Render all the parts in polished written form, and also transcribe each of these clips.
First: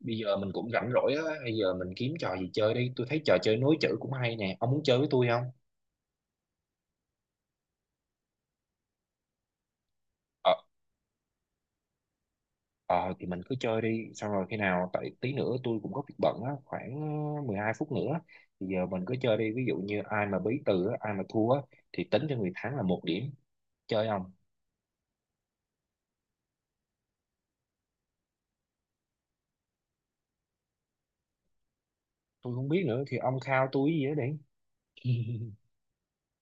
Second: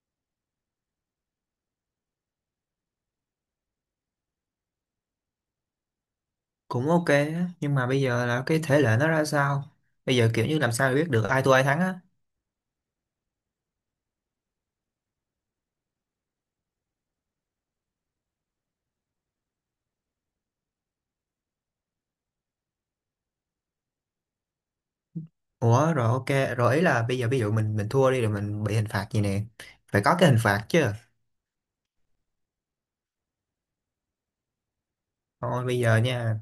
Bây giờ mình cũng rảnh rỗi á, bây giờ mình kiếm trò gì chơi đi. Tôi thấy trò chơi nối chữ cũng hay nè, ông muốn chơi với tôi không? Cũng ok á, nhưng mà bây giờ là cái thể lệ nó ra sao? Bây giờ kiểu Ờ. như làm sao để biết được ai thua ai thắng á? Ờ thì mình cứ chơi đi, xong rồi khi nào, tại tí nữa tôi cũng có việc bận á, khoảng 12 phút nữa. Thì giờ mình cứ chơi đi, ví dụ như ai mà bí từ á, ai mà thua á, thì tính cho người thắng là 1 điểm. Chơi không? Ủa rồi, ok rồi, ý là bây giờ ví dụ mình thua đi rồi mình bị hình phạt gì nè? Phải có cái hình phạt chứ. Tôi không biết nữa, thì ông khao tôi gì đó đi. Thôi bây giờ nha.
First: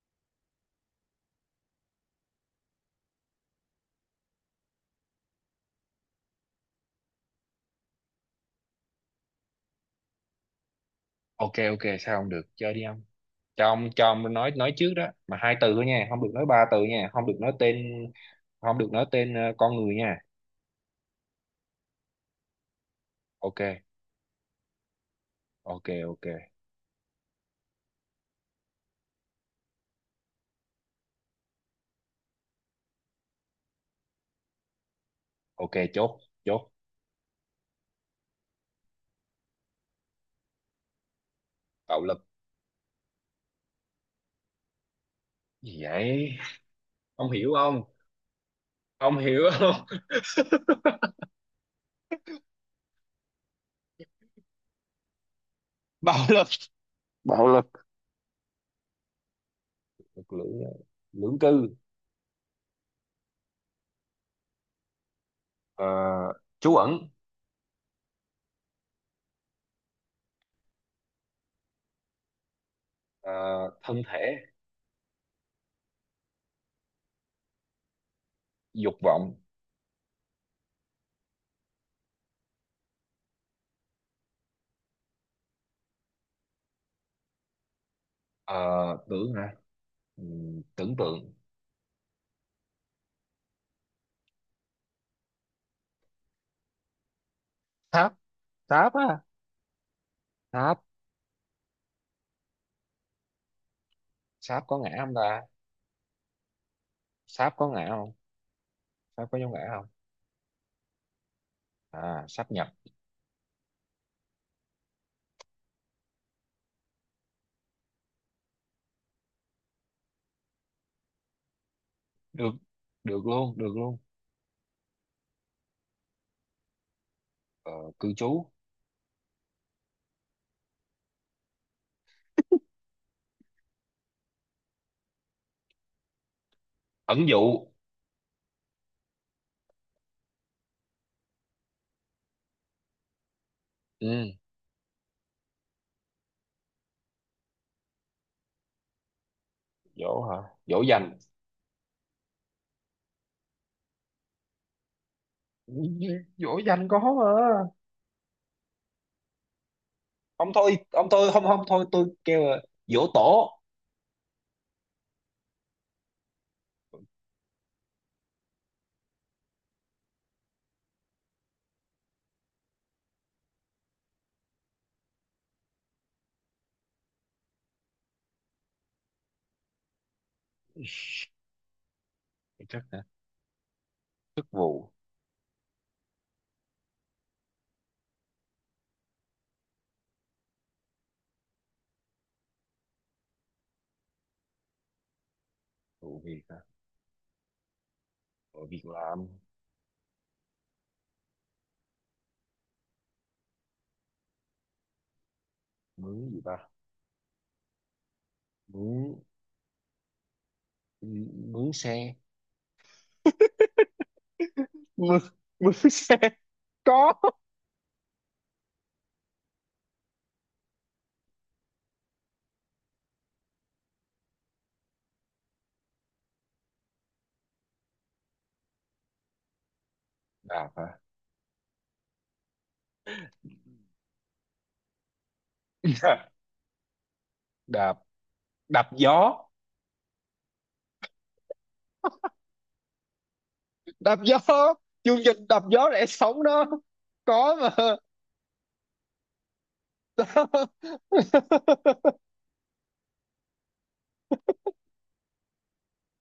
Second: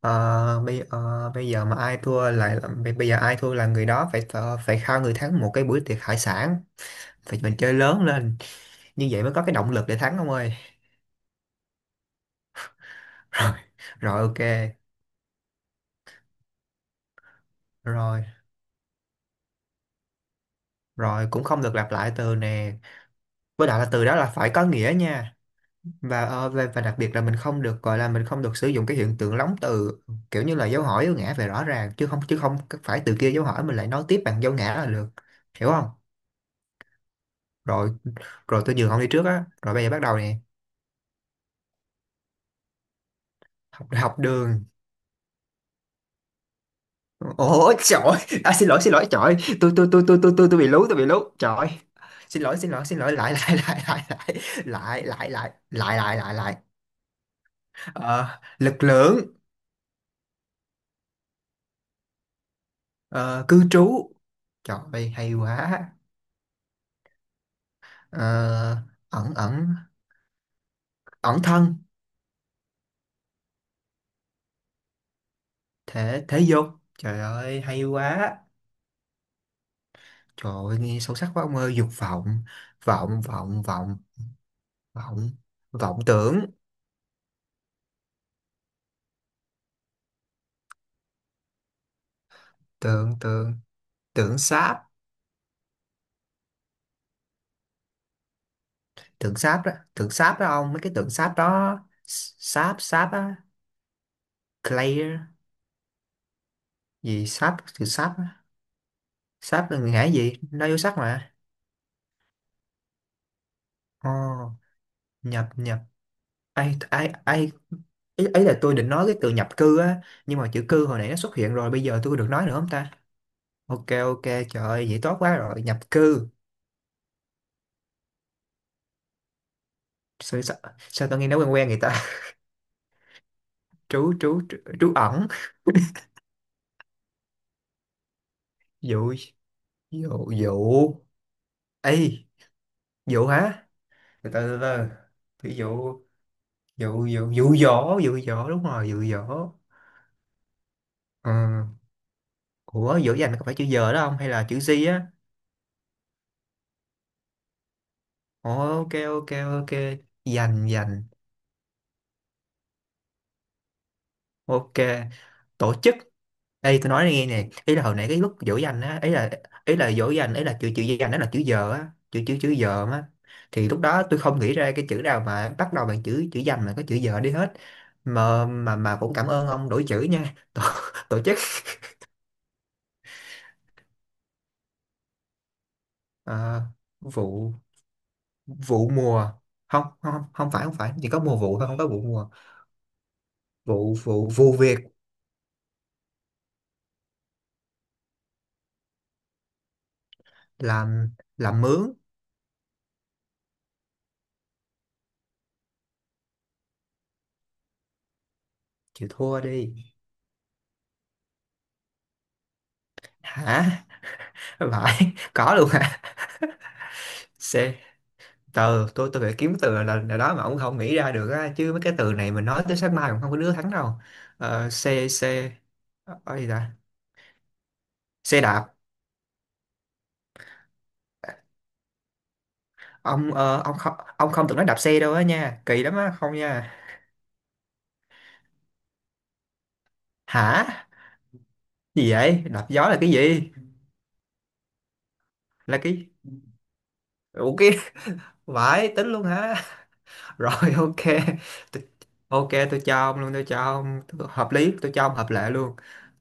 Bây giờ mà ai thua bây giờ ai thua là người đó phải khao người thắng một cái buổi tiệc hải sản. Phải mình chơi lớn lên, như vậy mới có cái động lực để thắng ông ơi. Ok ok, sao không được, chơi đi ông. Rồi. cho ông cho Rồi, ông ok. nói trước đó mà hai từ thôi nha, không được nói ba từ nha, không được nói tên. Rồi. Không được nói tên con người nha. Rồi cũng không được lặp lại từ nè, Ok với lại là từ đó là phải có nghĩa nha. ok. và Ok ờ, và, và đặc biệt là mình không được gọi là mình không được sử dụng cái hiện tượng lóng từ, kiểu như là dấu hỏi dấu ngã về rõ ràng, chứ không phải từ kia dấu hỏi mình lại nói tiếp bằng dấu ngã là được. Hiểu ok không? chốt. Rồi rồi tôi nhường ông đi trước á, rồi bây giờ bắt đầu nè. Bạo lực. Học, học đường. Gì vậy? Ông hiểu Ôi không? trời ơi. À, xin lỗi, xin lỗi, Ông trời ơi. hiểu tôi không? tôi tôi tôi tôi tôi tôi bị lú, tôi bị lú, trời ơi. Xin lỗi, xin lỗi, xin lỗi. Lại, lại, lại, lại, lại, lại, lại, lại, lại, lại, lại, lại, Bạo lại. Ờ, Lực lượng. lực lưỡng. Lưỡng cư. Ờ, Cư trú. Trời ơi, hay Ờ, quá. trú ẩn. Ờ, Ẩn, ẩn, ẩn thân. Ờ, thân thể. Thể, thể dục. Trời ơi, hay quá. Dục vọng. Trời ơi nghe sâu sắc quá ông ơi, dục vọng. Vọng, vọng, vọng, vọng. Vọng tưởng. Ờ, tưởng hả? Tưởng tượng. Tượng, tượng. Tượng sáp. Sáp. Sáp á. Tượng sáp đó, tượng sáp đó ông, mấy Sáp. cái tượng sáp đó. Sáp, sáp á. Sáp có ngã không Clear. ta? Gì Sáp sáp, có từ ngã không? sáp á. Sáp có dấu ngã Sáp là không? ngã gì, nó vô sắc mà. À sáp nhập. Ồ. Nhập, nhập. Ai, ai, ai. Ấy là tôi định nói cái từ nhập cư á, nhưng mà chữ cư hồi nãy nó xuất hiện rồi, bây giờ tôi có được nói nữa không ta? Được luôn, được Ok, luôn. ok, trời ơi vậy tốt quá. Rồi, nhập cư. Ờ, cư trú. Sao tao nghe nó quen quen người ta. Trú, trú, trú, trú ẩn. Ẩn dụ. Dụ, dụ, dụ. Ê, dụ hả? Từ từ từ từ. Ví dụ. Dụ, dụ, dụ dỗ, dụ dỗ, đúng rồi, dụ dỗ. Dỗ hả? Dỗ dành. Ừ. Ủa dỗ dành có phải chữ giờ đó không, hay là chữ gì á? Dỗ dành có mà. Ồ, ok, ok, ok. Ông Dành, thôi, dành. ông thôi, không không, thôi tôi kêu là dỗ tổ. Ok, tổ chức. Ê tôi nói nghe nè, ý là hồi nãy cái lúc dỗ dành á, ý là dỗ dành, ý là chữ chữ dành đó là chữ giờ á, chữ chữ chữ giờ á, thì lúc đó tôi không nghĩ ra cái chữ nào mà bắt đầu bằng chữ chữ dành mà có chữ giờ đi hết. Mà cũng cảm ơn ông đổi chữ nha. Tổ chức. Chắc hả? Chức vụ. ờ, Vụ, vụ mùa. Không, không, không, không phải, không phải, chỉ có mùa vụ thôi, không có vụ mùa. Vụ, vụ, vụ việc Vụ việc hả? Vụ việc làm. làm. Làm mướn. Mướn gì ta? Chịu Mướn. thua đi. Mướn xe. Hả? Phải Mà. có luôn hả? Có. C, từ tôi phải kiếm từ là đó mà ông không nghĩ ra được á, chứ mấy cái từ này mình nói tới sáng mai cũng không có đứa thắng đâu. Xe, xe. Gì ta? Xe đạp. Đạp hả? Ông ông không, ông không từng nói đạp xe đâu á nha, kỳ lắm á, không nha. Đạp. Đạp gió. Hả? Gì vậy, đạp gió là cái gì? Đạp gió, chương trình đạp Là gió lẽ cái, sống đó. Có ủa cái. mà. Vãi, tính luôn hả? Rồi ok. Tôi- ok tôi cho ông luôn, tôi cho ông hợp lý, tôi cho ông hợp lệ luôn.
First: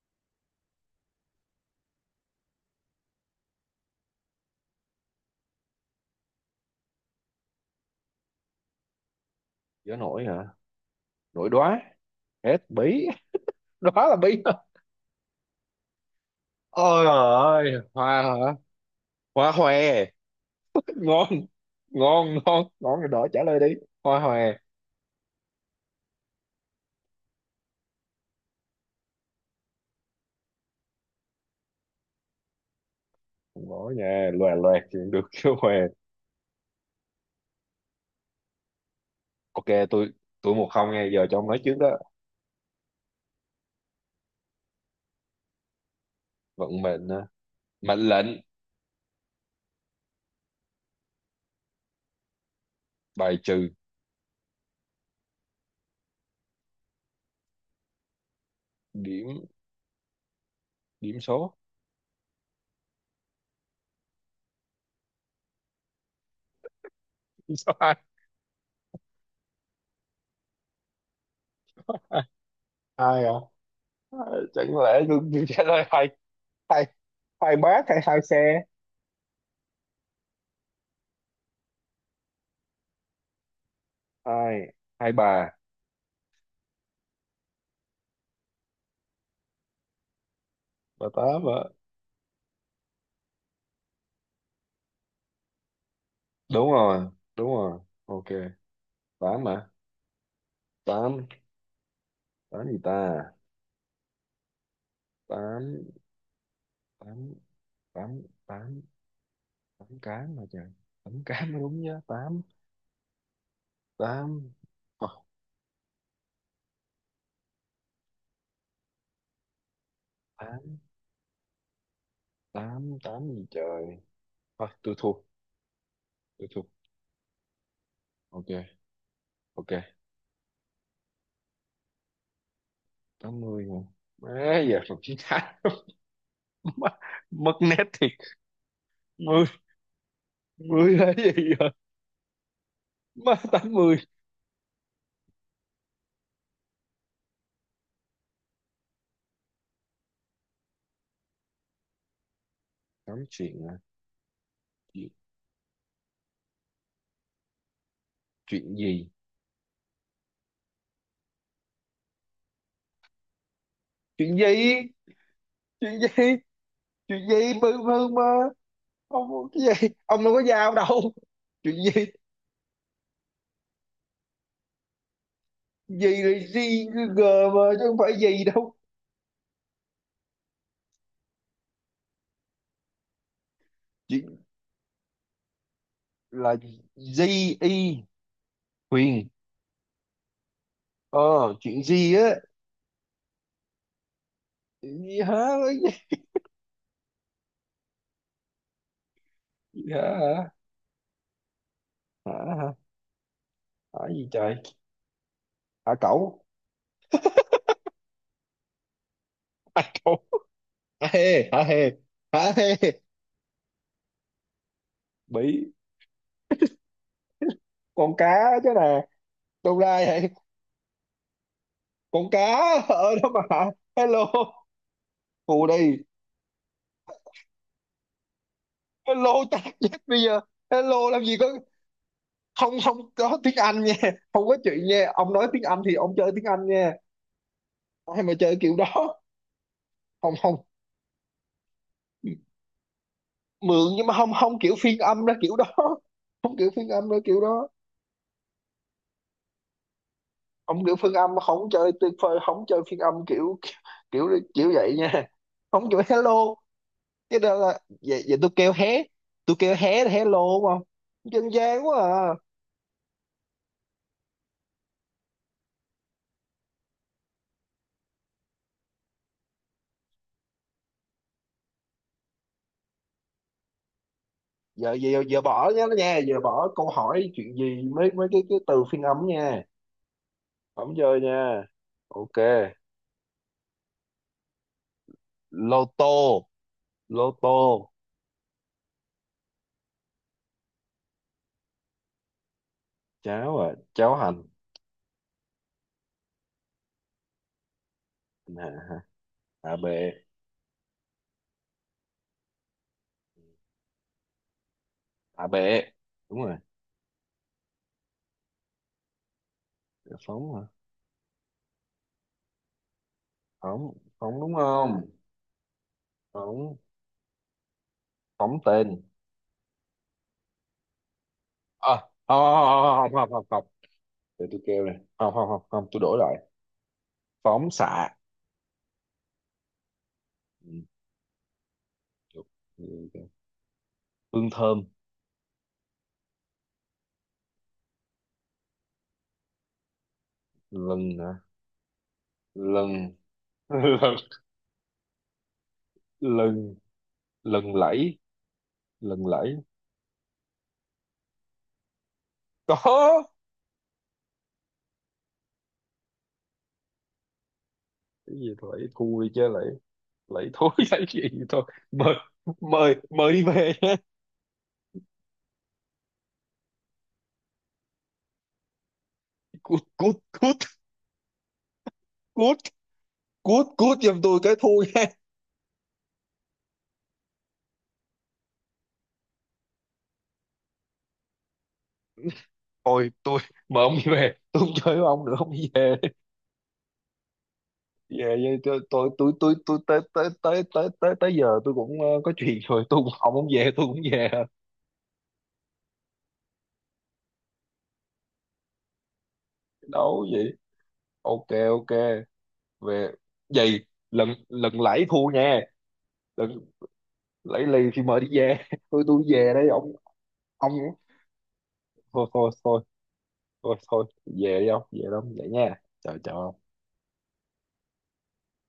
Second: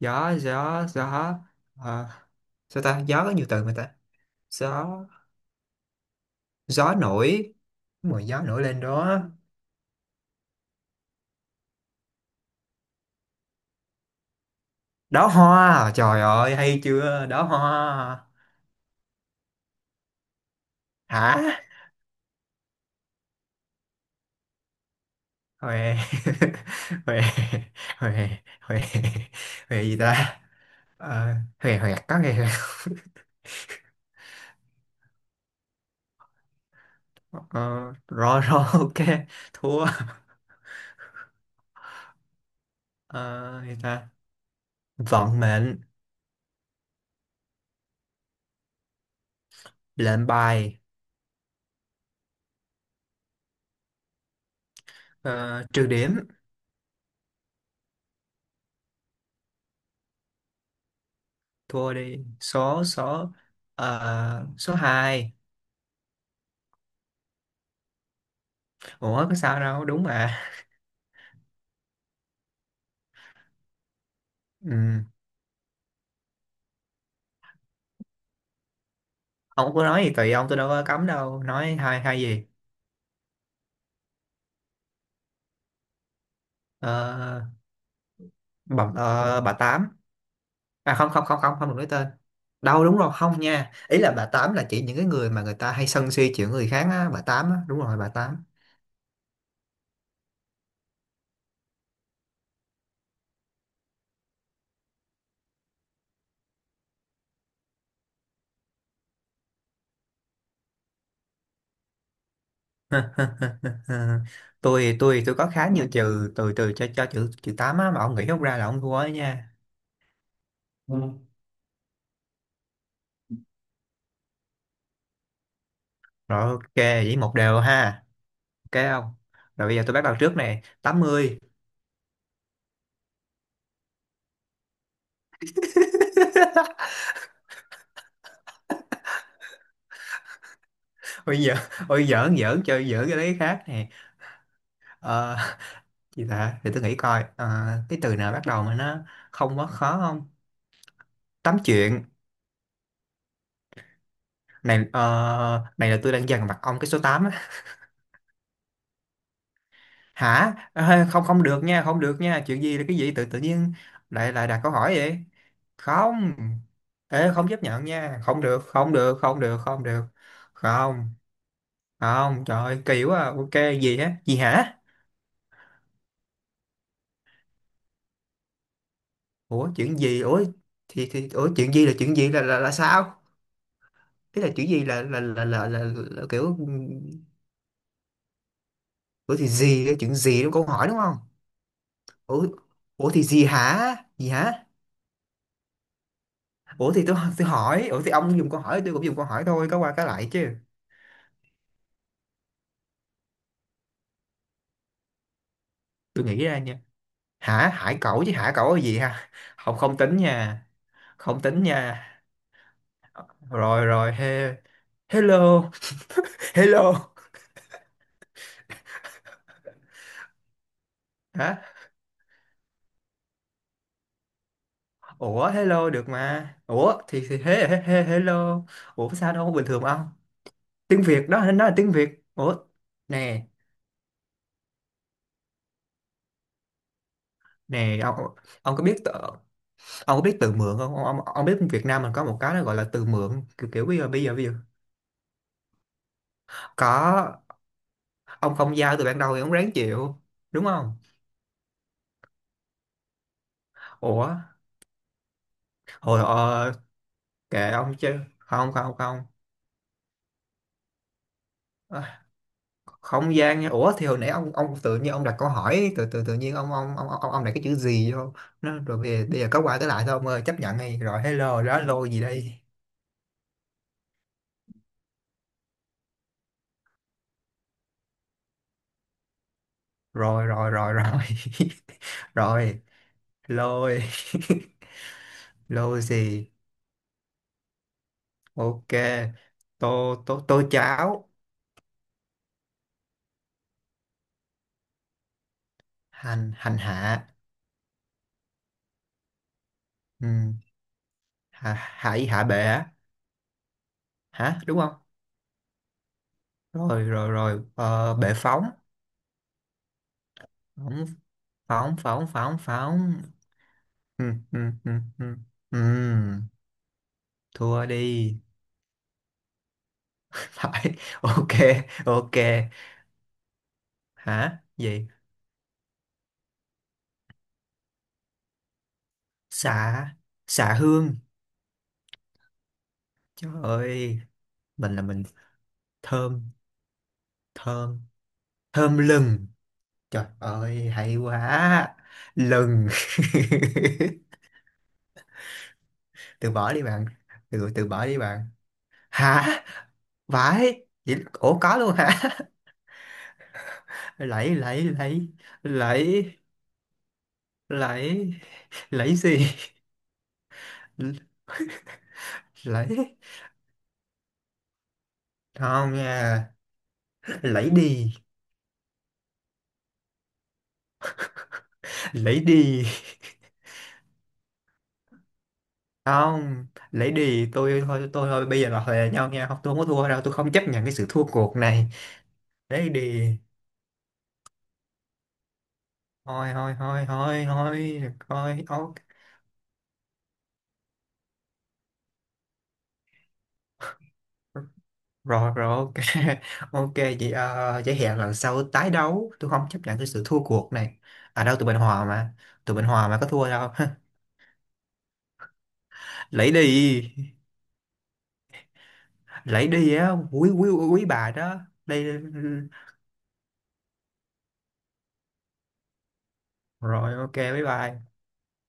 Gió, gió, gió. ờ, Sao ta, gió có nhiều từ mà ta. Gió, gió nổi, mùi gió nổi lên đó. Gió nổi hả? Nổi đóa. Hết bí. Đó là bí. Đóa hoa, trời ơi hay Ôi trời chưa, đóa ơi, hoa. hoa hả? Hoa hòe. Ngon. Hả? Ngon ngon ngon rồi đó, trả lời đi. Hoa hòe. Huề. Huề, huề, huề, huề. Gì ta? Ờ, Huề, huề, có huề, huề. Ngỏ nhà loè loẹt chuyện được chứ hòe. Ờ, Rồi, rồi. Ok. Ok Thua. Tôi 1-0, nghe, giờ cho ông nói trước đó. Ờ, Gì ta? Vận mệnh. Vận mệnh hả? Mệnh lệnh. Lệnh bài. Bài trừ. Ờ, Trừ điểm. Điểm. Điểm số. Thua đi. Số, số. Số 2. Điểm số hai. Ủa có sao đâu, đúng mà. Hai. Hai à? Ờ, chẳng lẽ Ừ. tôi trả lời hai. Hai. Hai bác hay hai xe. Ông cứ nói gì tùy ông, tôi đâu có cấm đâu, nói hai, hai gì. Hai. Hai bà. ờ, bà tám. À Bà không, không, không, tám không, à? không được nói tên. Đâu, đúng rồi, không nha, ý là bà tám là chỉ những cái người mà người ta hay sân si chuyện người Đúng khác rồi. á, bà Đúng tám á, đúng rồi. rồi bà Ok. tám. Tám à? Tám. Tám gì ta? Tám. Tám. Tám tám. Tám cám mà trời. Tám cám mới đúng nhá. Tám. Tám. tôi Ờ, tôi tôi có khá nhiều trừ từ, từ cho chữ, chữ tám á, mà ông nghĩ không ra là ông thua ấy nha. tám. Ừ. Tám tám gì trời. Thôi tôi thua. Rồi Tôi thua. ok, vậy một đều ha. Ok, không? Rồi bây giờ tôi bắt đầu trước nè, tám mươi. 80 mà. Má giờ còn chín tám. Mất nét thì. 10. Mười là cái Ôi gì giỡn. vậy? Ôi giỡn, giỡn chơi, giỡn cái đấy khác tám nè. mươi Ờ, Gì ta, để tôi nghĩ coi. Ờ, cái từ nào bắt đầu mà nó không quá khó không. Tám chuyện. Tám chuyện à? này Chuyện. ờ, này là tôi đang dằn mặt ông cái số 8 á. Chuyện gì? Hả? Ờ, Không, không được nha, không được nha, chuyện gì là cái gì, tự tự nhiên lại Chuyện lại đặt câu gì? hỏi vậy. Chuyện gì? Không. Chuyện Ê, không gì chấp mơ nhận mơ nha, không mơ? được, không được, không được, Cái không gì, được. ông đâu có dao Không, đâu? Chuyện gì? không, trời ơi, kỳ quá à. Ok, gì á, gì hả? Gì là gì g? Mà chứ không phải gì đâu. Ủa chuyện gì ủa? Thì ủa, chuyện gì là chuyện gì, là là sao? Chuyện. Thế là chuyện gì, là là Là. kiểu. Gì y? Huyền. Ủa thì gì, cái chuyện gì, đúng câu hỏi đúng không? Ờ, chuyện gì á. Ủa. Ủa thì gì hả? Gì hả? Chuyện gì hả? Cái. Ủa thì tôi hỏi ủa, thì ông dùng câu hỏi tôi cũng dùng câu hỏi thôi, có Gì qua cái lại hả? chứ. Hả. Hả. Hả gì trời? Hả Tôi cẩu. nghĩ ra nha. Hả, hải cẩu chứ, hả cẩu là gì ha. Không, không tính Cẩu. nha. Hả Không hê, hả tính hê. nha. Hả hê. Rồi rồi, he, hello. Bị. Hello Con cá. Chứ nè. Đâu ra vậy? hả? Con cá. Ở đó mà. Hello. Ủa Phù hello đi. được mà, ủa thì he, he, he, hello. Ủa, sao Hello đâu, tát bình thường chết ông. bây giờ. Tiếng Hello làm Việt gì có. đó, nó là tiếng Việt ủa. Không có Nè. tiếng Anh nha. Không có chuyện nha, ông nói tiếng Anh thì ông chơi tiếng Anh nha. Nè Ai mà ông. chơi kiểu Ông có biết. đó. Ông có Không biết từ không. mượn không ông, biết Việt Nam mình có một cái nó gọi là từ mượn, kiểu kiểu Mượn bây nhưng giờ, mà bây không giờ bây giờ không kiểu phiên âm ra kiểu đó. Không kiểu phiên âm ra Có. kiểu đó. Ông không giao từ ban đầu thì ông ráng chịu. Đúng Ông kiểu không? phiên âm không chơi tuyệt vời, không chơi phiên âm kiểu, kiểu, Ủa kiểu vậy nha. Không kiểu hồi hello. Cái đó kệ là ông chứ, vậy, vậy tôi không, kêu không, hé. không. Tôi kêu hé là hello đúng không? Dân gian quá À, à. không gian nha, ủa thì hồi nãy ông tự nhiên ông đặt câu hỏi, tự tự tự nhiên ông đặt cái chữ gì vô nó, rồi bây giờ có qua tới lại thôi ông ơi, chấp nhận đi. Rồi hello đó, lô gì đây. Giờ giờ giờ bỏ nhá nha, giờ bỏ câu hỏi chuyện gì, mấy mấy cái từ phiên âm nha. Rồi rồi Không rồi Rồi. chơi nha. Ok. Rồi. Lôi. Lô Lôi tô. gì? Lô tô. Ok. Tô, tô, tô cháo. Cháo à? Cháo hành. Hành, hành hạ. À, à bệ. Ừ. Hạ, hải, hạ bệ á, hả, đúng không? À bệ đúng rồi. Rồi, rồi, rồi. Ờ, Bệ Phóng, Phóng hả? phóng, phóng, phóng, phóng, phóng. Ừ, Phóng đúng ừ, ừ, không? ừ. Ừ. Phóng. Thua đi. Phóng tên. Phải. Ok. À, Ok. không không. Không không không không. Để tôi Hả, kêu này, gì? không không không không, tôi đổi lại. Phóng xạ. Xạ. Xạ hương. Trời ơi Hương thơm. mình là mình. Thơm. Thơm. Thơm lừng. Trời ơi hay Lần hả? quá. Lừng. Lần. Lần. Từ bỏ Lần. đi bạn. Từ Lần từ bỏ đi Lẫy. bạn. Lần lẫy. Hả? Vãi vậy, ủa có luôn hả? Có. Lấy, lấy, lấy. Lấy. Lấy. Cái gì vậy, Lấy thui gì? chứ lại. Lại thối. Cái gì. Thôi. Mời. mời Lấy mời đi về nha. không nha. Lấy đi. Cút cút cút. Lấy Cút. đi. Cút cút giùm tôi cái thui nha. Không, lấy đi, tôi thôi, tôi thôi, bây giờ là hòa nhau nha, không tôi không có thua đâu, tôi không chấp nhận cái sự thua cuộc này. Lấy Thôi đi. tôi. Mời ông đi về, tôi không chơi với ông nữa, ông đi về. Thôi, thôi, thôi, thôi, thôi, Đi về đi. thôi. tôi Ok. tôi tôi tôi tôi tới tới tới tới tới tới giờ tôi cũng có chuyện rồi, tôi cũng, ông không về tôi cũng về. Rồi rồi ok. Ok vậy vậy hẹn lần sau tái đấu, tôi không chấp nhận cái sự Đấu thua vậy. cuộc này. À Ok đâu, tụi mình ok. hòa mà. Tụi mình hòa Về. mà, có thua đâu. Vậy lần lần lãi thua nha. Lấy Lần. đi. Lãi lì thì mời đi về. Tôi về Lấy đây ông. đi á, quý, quý, quý bà đó. Đây. Thôi thôi thôi thôi thôi. Về đi ông, về đâu vậy nha. Chào chào ông. Rồi ok, bye bye.